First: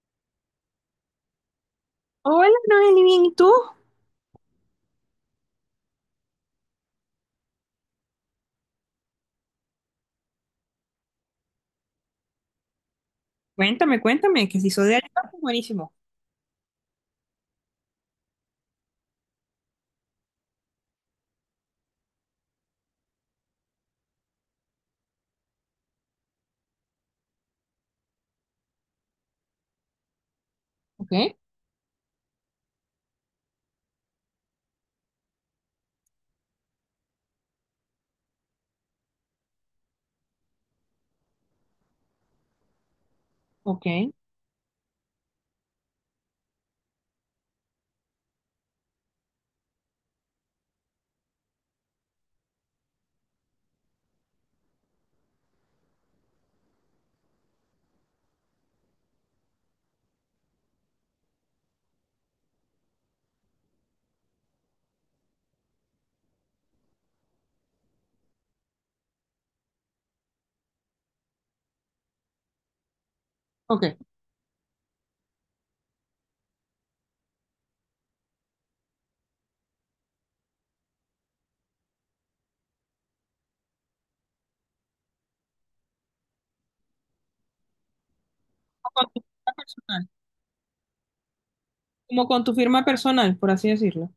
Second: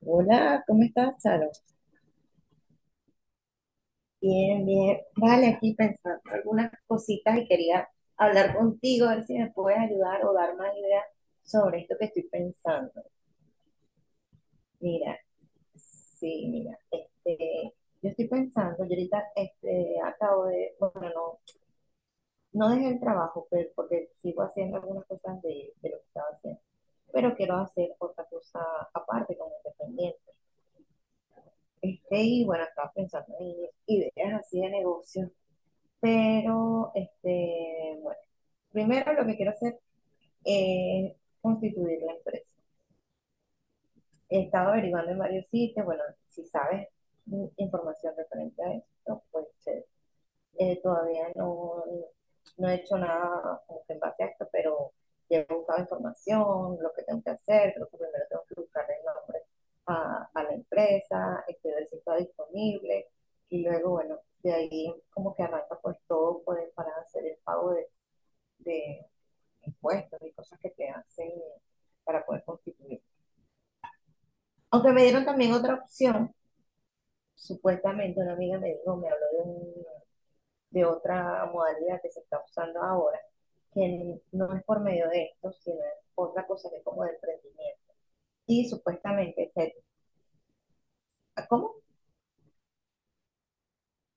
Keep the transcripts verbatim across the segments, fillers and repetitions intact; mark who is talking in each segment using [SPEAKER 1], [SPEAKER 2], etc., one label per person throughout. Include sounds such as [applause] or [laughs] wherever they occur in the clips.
[SPEAKER 1] Hola, ¿cómo estás, Charo?
[SPEAKER 2] Hola, Noeli, bien, ¿y tú?
[SPEAKER 1] Bien, bien. Vale, aquí pensando algunas cositas y quería hablar contigo, a ver si me puedes ayudar o dar más ideas sobre esto que estoy pensando.
[SPEAKER 2] Cuéntame, cuéntame, que si soy de
[SPEAKER 1] Mira,
[SPEAKER 2] Alicante, buenísimo.
[SPEAKER 1] sí, mira, este, yo estoy pensando, yo ahorita este, acabo de, bueno, no, no dejé el trabajo, pero porque sigo haciendo algunas cosas de, de lo que estaba haciendo, pero quiero hacer otra cosa aparte como independiente.
[SPEAKER 2] Ok,
[SPEAKER 1] Este, y bueno, estaba pensando en ideas así de negocios. Pero, este, bueno, primero lo que quiero hacer es constituir la empresa.
[SPEAKER 2] ok,
[SPEAKER 1] He estado averiguando en varios sitios. Bueno, si sabes información referente a esto, pues eh, todavía no, no he hecho nada como que en base a esto, pero ya he buscado información, lo que tengo que hacer. Creo que primero tengo que buscar el nombre a, a la empresa, este, ver si está disponible, y luego, bueno, de ahí como que arranca pues todo pues, para hacer el pago de de impuestos y cosas que te hacen para poder constituir.
[SPEAKER 2] ok.
[SPEAKER 1] Aunque me dieron también otra opción, supuestamente una amiga me dijo, me habló de, un- de otra modalidad que se está usando ahora, que no es por medio de esto, sino es otra cosa que es como de emprendimiento. Y
[SPEAKER 2] Como con tu
[SPEAKER 1] supuestamente,
[SPEAKER 2] firma personal,
[SPEAKER 1] ¿cómo?
[SPEAKER 2] como con tu firma personal, por así decirlo.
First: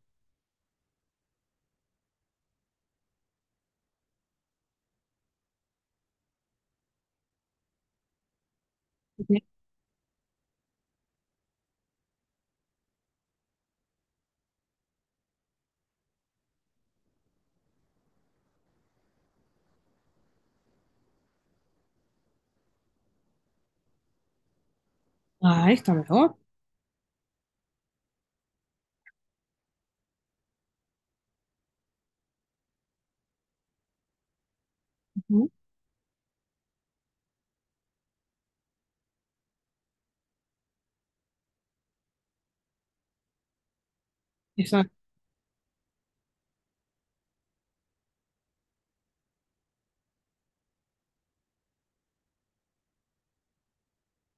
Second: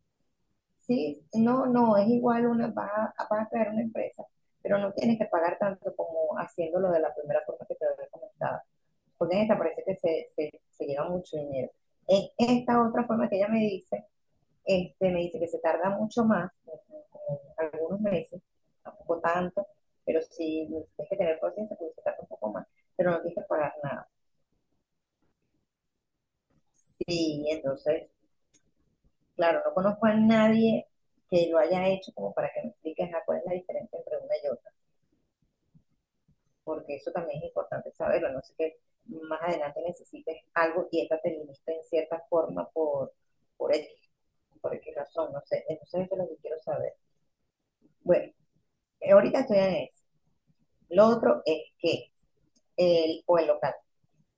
[SPEAKER 1] Sí, no, no, es igual, una, vas a, vas a crear una empresa, pero no tienes que pagar tanto como haciéndolo de la primera forma que te había comentado, porque
[SPEAKER 2] Ok.
[SPEAKER 1] en esta parece que se, se, se lleva mucho dinero. En esta otra forma que ella me dice, este, me dice que se tarda mucho más, algunos meses, tampoco tanto, pero sí tienes que tener paciencia porque se tarda un poco más, pero no tienes que pagar nada.
[SPEAKER 2] Ah, está mejor.
[SPEAKER 1] Sí, entonces, claro, no conozco a nadie que lo haya hecho como para que me expliques a cuál es la diferencia entre una y otra,
[SPEAKER 2] Ujú.
[SPEAKER 1] porque eso también es importante saberlo. No sé que más adelante necesites algo y esta te limita en cierta forma por, por X. ¿Por qué
[SPEAKER 2] Exacto.
[SPEAKER 1] razón? No sé. Entonces eso es lo que quiero saber. Bueno, eh, ahorita estoy en eso. Lo otro es que el, o el local.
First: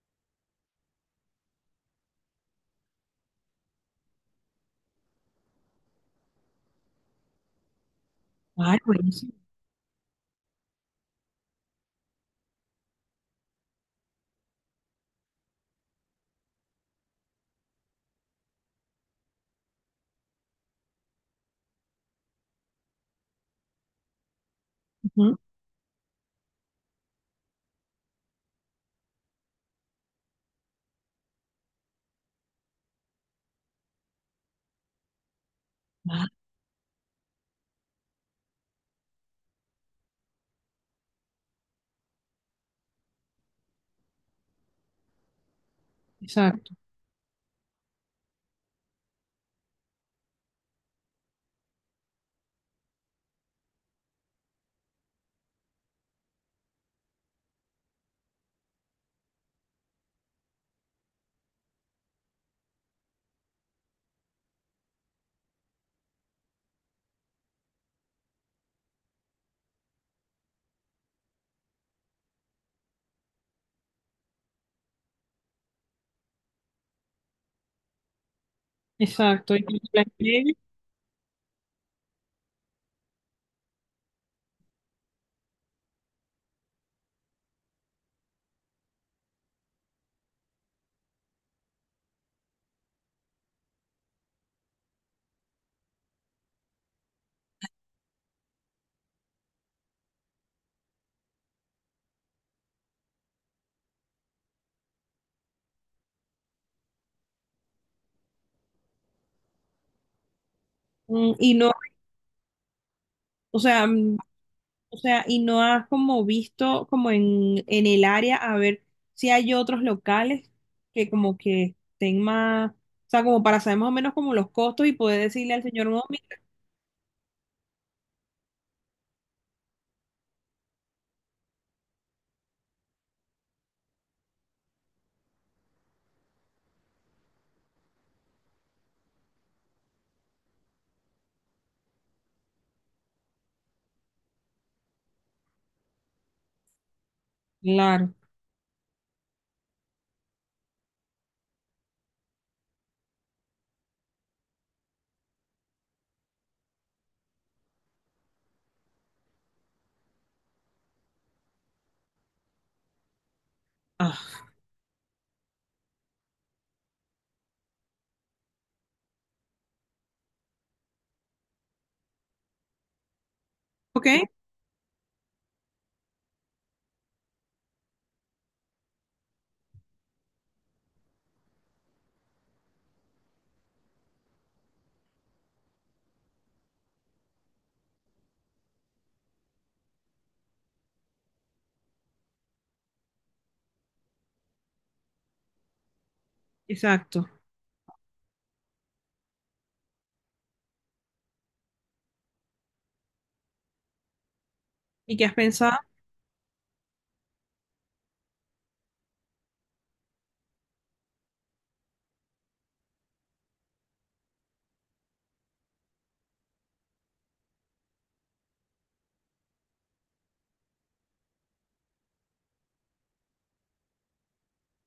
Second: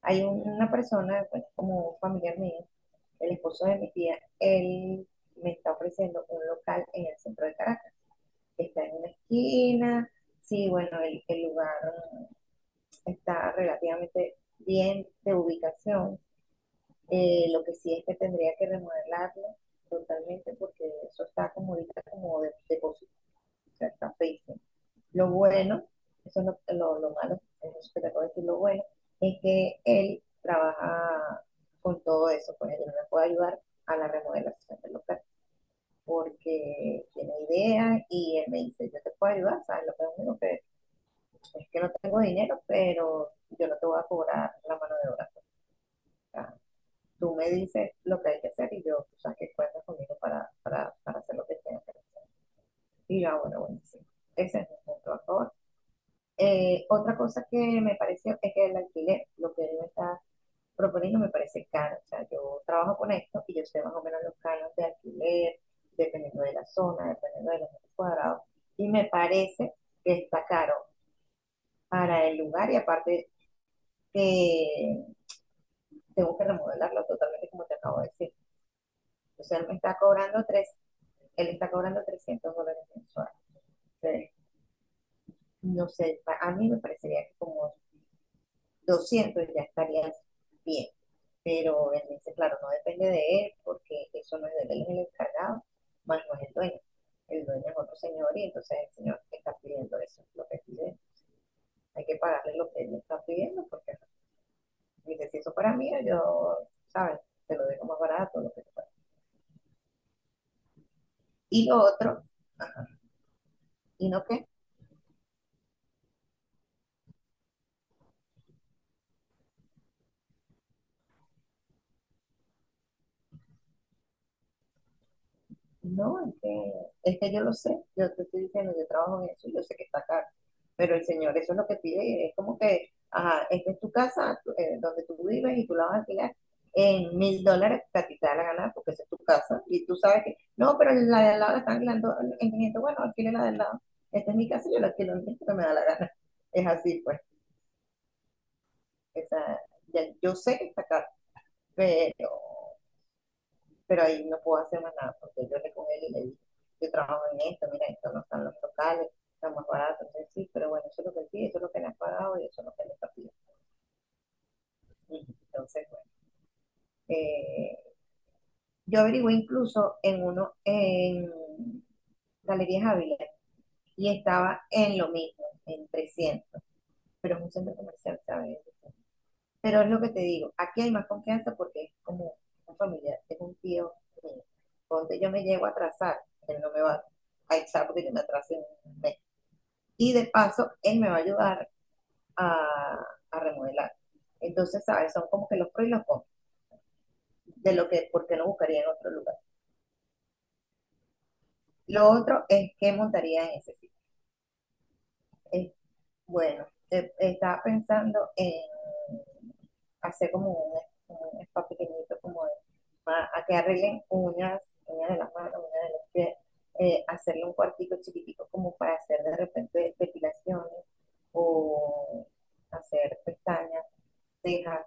[SPEAKER 1] Hay una persona, bueno, como un familiar mío, el esposo de mi tía, él me está ofreciendo un local en el centro de Caracas, que
[SPEAKER 2] Ah,
[SPEAKER 1] está en una
[SPEAKER 2] buenísimo.
[SPEAKER 1] esquina. Sí, bueno, el, el lugar está relativamente bien de ubicación. Eh, lo que sí es que tendría que remodelarlo totalmente porque eso está como ahorita como de, depósito, o sea está feísimo. Lo
[SPEAKER 2] Ujú.
[SPEAKER 1] bueno, eso es lo, lo, lo malo, eso que te acabo de decir. Lo bueno es que él trabaja con todo eso, pues él me puede ayudar a la remodelación del local,
[SPEAKER 2] Ah,
[SPEAKER 1] porque tiene ideas y él me dice, yo te puedo ayudar, ¿sabes? Lo que es único que es que no tengo dinero, pero yo no te voy a cobrar la mano de obra. O sea,
[SPEAKER 2] exacto,
[SPEAKER 1] tú me dices lo que hay que hacer y yo, tú sabes que cuentas conmigo para, para, para hacer lo que tengo que hacer. Y yo, ah, bueno, buenísimo. Ese es mi punto a favor. Eh, otra cosa que me pareció es que el alquiler, lo que él me está proponiendo, me parece caro. O sea, yo trabajo con esto y yo sé más o menos los canos de alquiler, dependiendo de la zona, dependiendo de los metros cuadrados. Y me parece que está caro para el lugar y aparte que tengo que remodelarlo totalmente como te acabo de decir. O
[SPEAKER 2] exacto.
[SPEAKER 1] sea,
[SPEAKER 2] Y,
[SPEAKER 1] él me está cobrando tres, él está cobrando trescientos dólares mensuales. Entonces, no sé, a mí me parecería que como doscientos ya estarías bien. Pero él dice, claro, no depende de él, porque eso no es de él, es el encargado, más no es el dueño. El dueño es otro señor y entonces el señor está pidiendo eso, lo que pide. Hay que pagarle lo que él está pidiendo, porque dice, si eso para mí, yo, ¿sabes? Te lo dejo más barato, lo que sea.
[SPEAKER 2] mm, y
[SPEAKER 1] Y
[SPEAKER 2] no,
[SPEAKER 1] lo otro,
[SPEAKER 2] o sea,
[SPEAKER 1] y no qué.
[SPEAKER 2] o sea, y no has como visto como en, en el área a ver si hay otros locales que como que estén más, o sea, como para saber más o menos como los costos y poder decirle al señor, no,
[SPEAKER 1] No,
[SPEAKER 2] mira,
[SPEAKER 1] es que, es que yo lo sé, yo te estoy diciendo, yo trabajo en eso y yo sé que está caro, pero el señor eso es lo que pide y es como que, ajá, esta es tu casa tú- eh, donde tú vives y tú la vas a alquilar en mil dólares que a ti te da la gana porque esa es tu casa y tú sabes que, no, pero la de al lado la están alquilando en quinientos. Bueno, alquile la de al lado, esta es mi casa y yo la alquilo en quinientos que me da la gana, es así pues.
[SPEAKER 2] claro.
[SPEAKER 1] esa, ya- yo sé que está caro, pero pero ahí no puedo hacer más nada porque yo le con él y le dije, yo trabajo en esto, mira, esto no están los locales, están más baratos, entonces sí, pero bueno, eso es lo que él pide, eso es lo que le has pagado y eso es lo que le está pidiendo.
[SPEAKER 2] Ah,
[SPEAKER 1] Entonces, bueno, eh, yo averigué incluso en uno, en Galerías Ávila,
[SPEAKER 2] ok,
[SPEAKER 1] y estaba en lo mismo, en trescientos, pero es un centro comercial, ¿sabes? Pero es lo que te digo, aquí hay más confianza porque es como un familiar, es un tío mío. Donde yo me llego a atrasar, él no me va a echar porque yo me atrasé un mes. Y de paso, él me va a ayudar a, a remodelar. Entonces, ¿sabes? Son como que los pros y los contras
[SPEAKER 2] exacto.
[SPEAKER 1] de lo que, porque no buscaría en otro lugar. Lo otro es que montaría en ese sitio.
[SPEAKER 2] ¿Y qué has
[SPEAKER 1] Es
[SPEAKER 2] pensado?
[SPEAKER 1] bueno, te- estaba pensando en hacer como un, un spa pequeñito, como de- para- a que arreglen uñas, uñas de las manos, uñas de los pies, eh, hacerle un cuartico chiquitico como para hacer de repente depilaciones o hacer pestañas, cejas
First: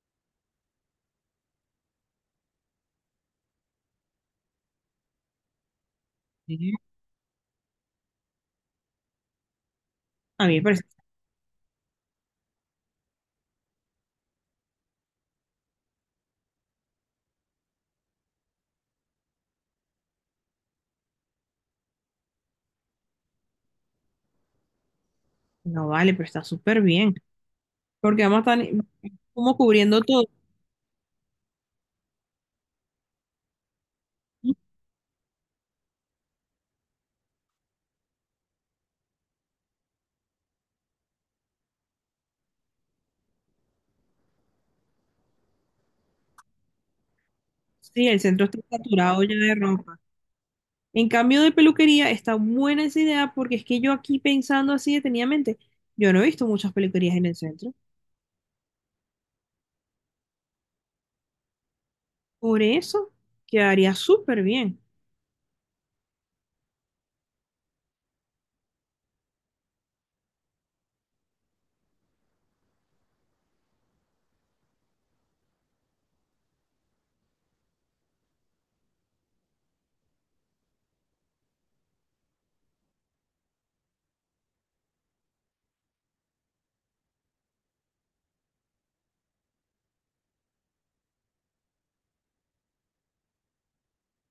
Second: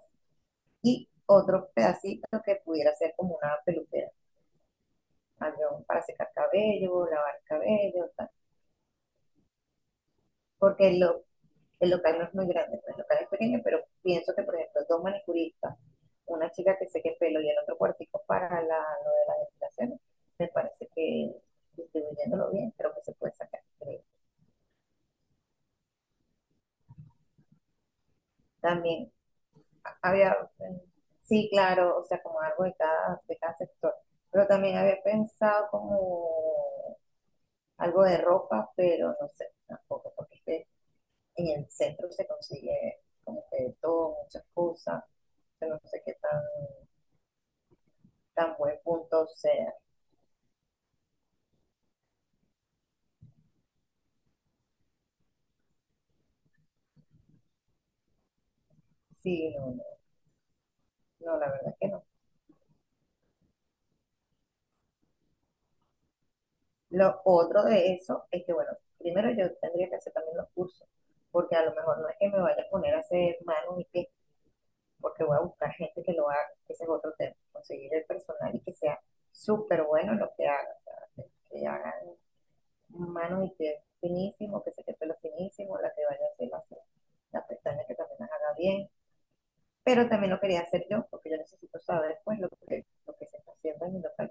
[SPEAKER 1] y otro pedacito que pudiera ser como una peluquera, algo para secar
[SPEAKER 2] Sí.
[SPEAKER 1] cabello, lavar cabello, tal.
[SPEAKER 2] A mí me parece,
[SPEAKER 1] Porque lo el local no es muy grande, pues, el local es pequeño, pero pienso que, por ejemplo, dos manicuristas, una chica que seque el pelo y el otro cuartico para la, lo de las depilaciones, me parece que distribuyéndolo bien, creo que se puede sacar.
[SPEAKER 2] no vale, pero está súper bien, porque vamos a estar
[SPEAKER 1] También
[SPEAKER 2] como cubriendo todo.
[SPEAKER 1] había, sí, claro, o sea, como algo de cada, de cada sector, pero también había pensado como algo de ropa, pero no sé, tampoco, porque es en el centro se consigue como que de todo, muchas cosas, yo no sé qué tan
[SPEAKER 2] Sí, el centro
[SPEAKER 1] tan
[SPEAKER 2] está
[SPEAKER 1] buen
[SPEAKER 2] saturado
[SPEAKER 1] punto
[SPEAKER 2] ya de
[SPEAKER 1] sea.
[SPEAKER 2] ropa. En cambio de peluquería, está buena esa idea porque es que yo aquí pensando así detenidamente, yo no he visto muchas peluquerías en el centro.
[SPEAKER 1] Sí, no, no, no, la verdad que no.
[SPEAKER 2] Por eso quedaría súper bien.
[SPEAKER 1] Lo otro de eso es que, bueno, primero yo tendría que hacer también los cursos, porque a lo mejor no es que me vaya a poner a hacer manos y pies, porque voy a buscar gente que lo haga, que ese es otro tema, conseguir el personal y que sea súper bueno en lo que haga, o sea, que, que hagan manos y pies finísimo, que se te pelo finísimo, la que vaya a hacer las, las pestañas que también las haga bien, pero también lo quería hacer yo, porque yo necesito saber pues lo que, lo que se está haciendo en mi local.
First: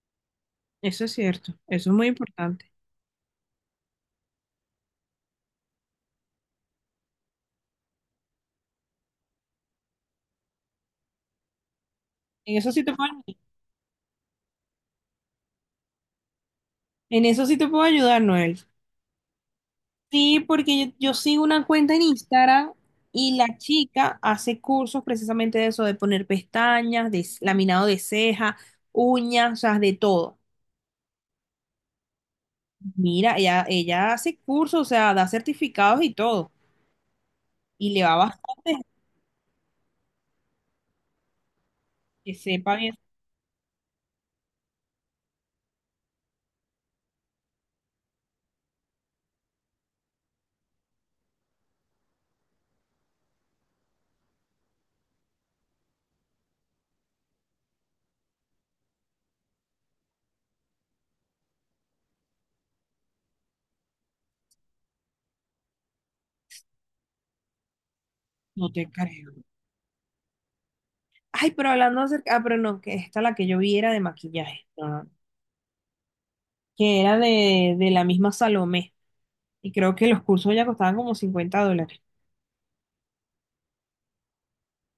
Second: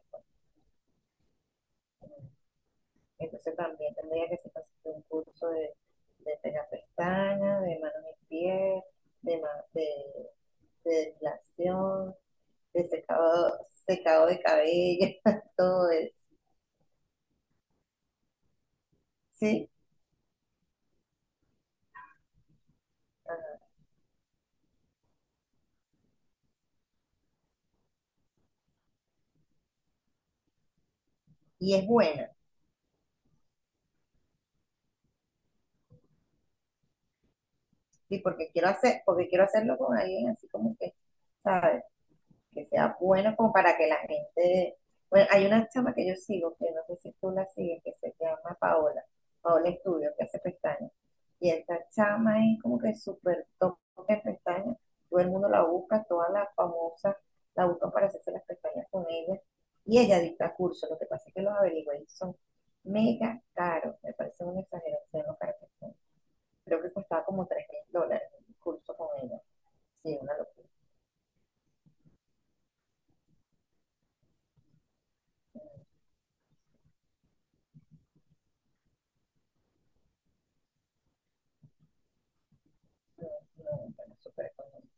[SPEAKER 2] Eso es cierto, eso es muy importante.
[SPEAKER 1] Entonces también tendría que hacer un curso de, de pega pestañas, de manos y pies, de, de, de depilación,
[SPEAKER 2] En eso sí
[SPEAKER 1] de
[SPEAKER 2] te puedo ayudar.
[SPEAKER 1] secado, secado de cabello, [laughs] todo eso.
[SPEAKER 2] En eso sí te puedo ayudar, Noel.
[SPEAKER 1] Sí,
[SPEAKER 2] Sí, porque yo, yo sigo una cuenta en Instagram y la
[SPEAKER 1] ajá.
[SPEAKER 2] chica hace cursos precisamente de eso, de poner pestañas, de s- laminado de ceja, uñas, o sea, de todo.
[SPEAKER 1] Y es buena,
[SPEAKER 2] Mira, ella, ella hace cursos, o sea, da certificados y todo y le
[SPEAKER 1] sí,
[SPEAKER 2] va.
[SPEAKER 1] porque quiero hacer, porque quiero hacerlo con alguien así como que, ¿sabes?
[SPEAKER 2] Que
[SPEAKER 1] Que
[SPEAKER 2] sepan
[SPEAKER 1] sea
[SPEAKER 2] eso,
[SPEAKER 1] bueno como para que la gente... Bueno, hay una chama que yo sigo, que no sé si tú la sigues, que se llama Paola, Paola Estudio, que hace pestañas. Y esa chama es como que súper top de pestañas. Todo el mundo la busca, todas las famosas la buscan para hacerse las pestañas con ella. Y ella dicta cursos, lo que pasa es que los averigué y son mega caros. Me parece un exageración lo caros que son. Creo que costaba como tres mil dólares el
[SPEAKER 2] no te
[SPEAKER 1] curso con ella.
[SPEAKER 2] creo.
[SPEAKER 1] Sí, una locura.
[SPEAKER 2] Ay, pero hablando acerca, ah, pero no, que esta la que yo vi era de maquillaje, no, no, que era de, de la misma Salomé. Y creo que los cursos ya costaban como cincuenta dólares.
[SPEAKER 1] No, no, no, no, súper económico.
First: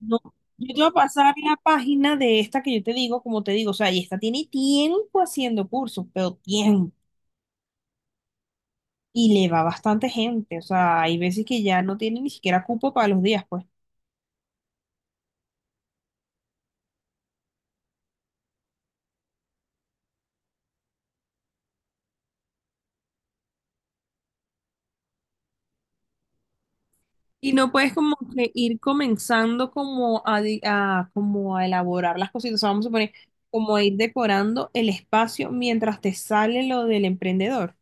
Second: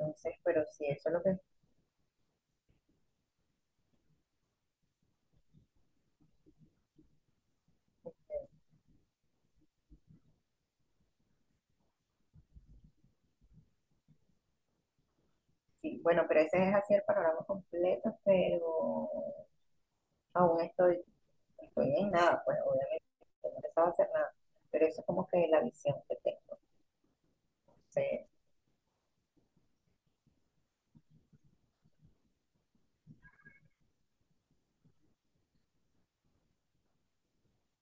[SPEAKER 2] No,
[SPEAKER 1] pero
[SPEAKER 2] yo te voy
[SPEAKER 1] sí,
[SPEAKER 2] a
[SPEAKER 1] eso es lo
[SPEAKER 2] pasar
[SPEAKER 1] que,
[SPEAKER 2] la página de esta que yo te digo, como te digo, o sea, y esta tiene tiempo haciendo cursos, pero tiempo. Y le va bastante gente, o sea, hay veces que ya no tiene ni siquiera cupo para los días, pues.
[SPEAKER 1] sí, bueno, pero ese es así el panorama completo, pero aún estoy, estoy en nada, pues obviamente no he empezado a hacer nada, pero eso es como que la visión que tengo.
[SPEAKER 2] Y no puedes como
[SPEAKER 1] Entonces,
[SPEAKER 2] que ir comenzando como a, di- a- como a elaborar las cositas, o sea, vamos a poner como a ir decorando el espacio mientras te sale lo del emprendedor.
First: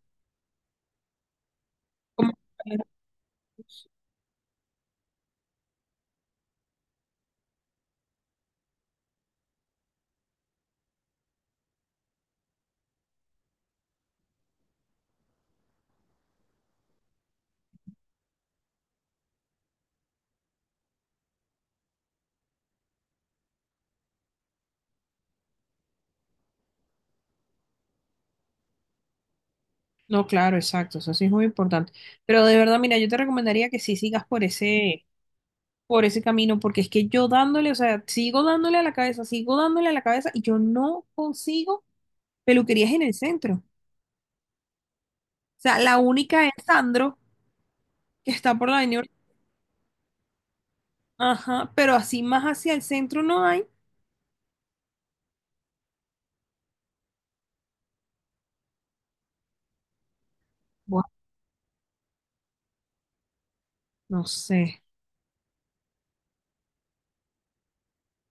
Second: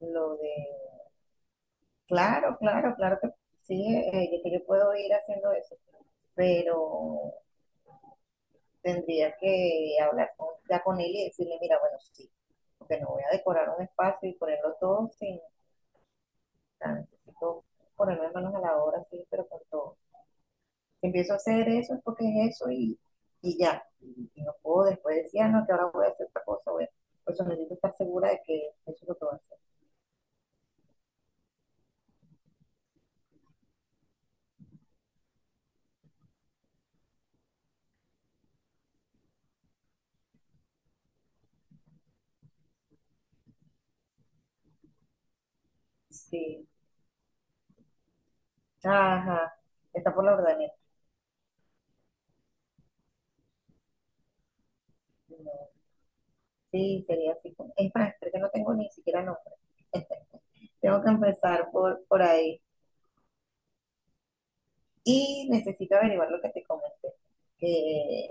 [SPEAKER 1] lo de,
[SPEAKER 2] Como...
[SPEAKER 1] claro, claro, claro que sí, eh, yo- que yo puedo ir haciendo eso, pero tendría que hablar con, ya con él y decirle, mira, bueno, sí, porque no voy a decorar un espacio y ponerlo todo sin, o sea, necesito ponerme manos a la obra, sí, pero con todo. Si empiezo a hacer eso es porque es eso y, y ya. Y, y, no puedo después decir, ah, no, que ahora voy a hacer otra cosa. Voy a... Por eso necesito estar segura de que eso es lo que voy a hacer.
[SPEAKER 2] No, claro, exacto, eso sí es muy importante. Pero de verdad, mira, yo te recomendaría que sí sigas por ese, por ese camino, porque es que yo dándole, o sea, sigo dándole a la cabeza, sigo dándole a la cabeza y yo no consigo peluquerías en el centro. O sea, la única es
[SPEAKER 1] Sí.
[SPEAKER 2] Sandro, que está por la avenida. Ur-
[SPEAKER 1] Ajá. Está por la ordeneta.
[SPEAKER 2] Ajá, pero así más hacia el centro no hay.
[SPEAKER 1] No. Sí, sería así. Es más, creo que no tengo ni siquiera nombre. [laughs] Tengo
[SPEAKER 2] Buah,
[SPEAKER 1] que empezar por, por ahí.
[SPEAKER 2] no sé.
[SPEAKER 1] Y necesito averiguar lo que te comenté. Que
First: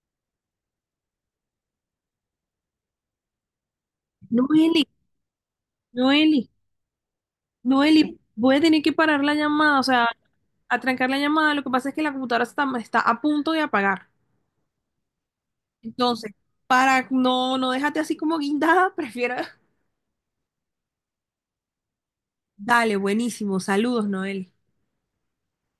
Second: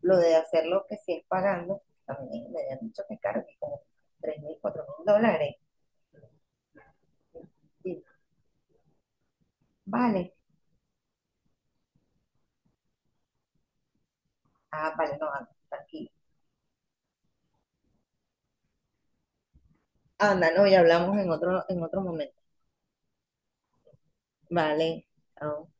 [SPEAKER 1] lo de hacer lo que sí es pagando, también me habían dicho que es caro, que como tres mil, cuatro
[SPEAKER 2] Noeli,
[SPEAKER 1] mil dólares.
[SPEAKER 2] Noeli,
[SPEAKER 1] Sí.
[SPEAKER 2] Noeli, voy a tener que parar la llamada, o sea,
[SPEAKER 1] Vale,
[SPEAKER 2] atrancar la llamada. Lo que pasa es que la computadora está, está a punto de apagar.
[SPEAKER 1] ah, vale, no, anda, tranquilo.
[SPEAKER 2] Entonces, para no, no dejarte así como guindada, [laughs] prefiero.
[SPEAKER 1] Anda, no, ya hablamos en otro, en otro momento.
[SPEAKER 2] Dale, buenísimo. Saludos, Noeli.
[SPEAKER 1] Vale, chao.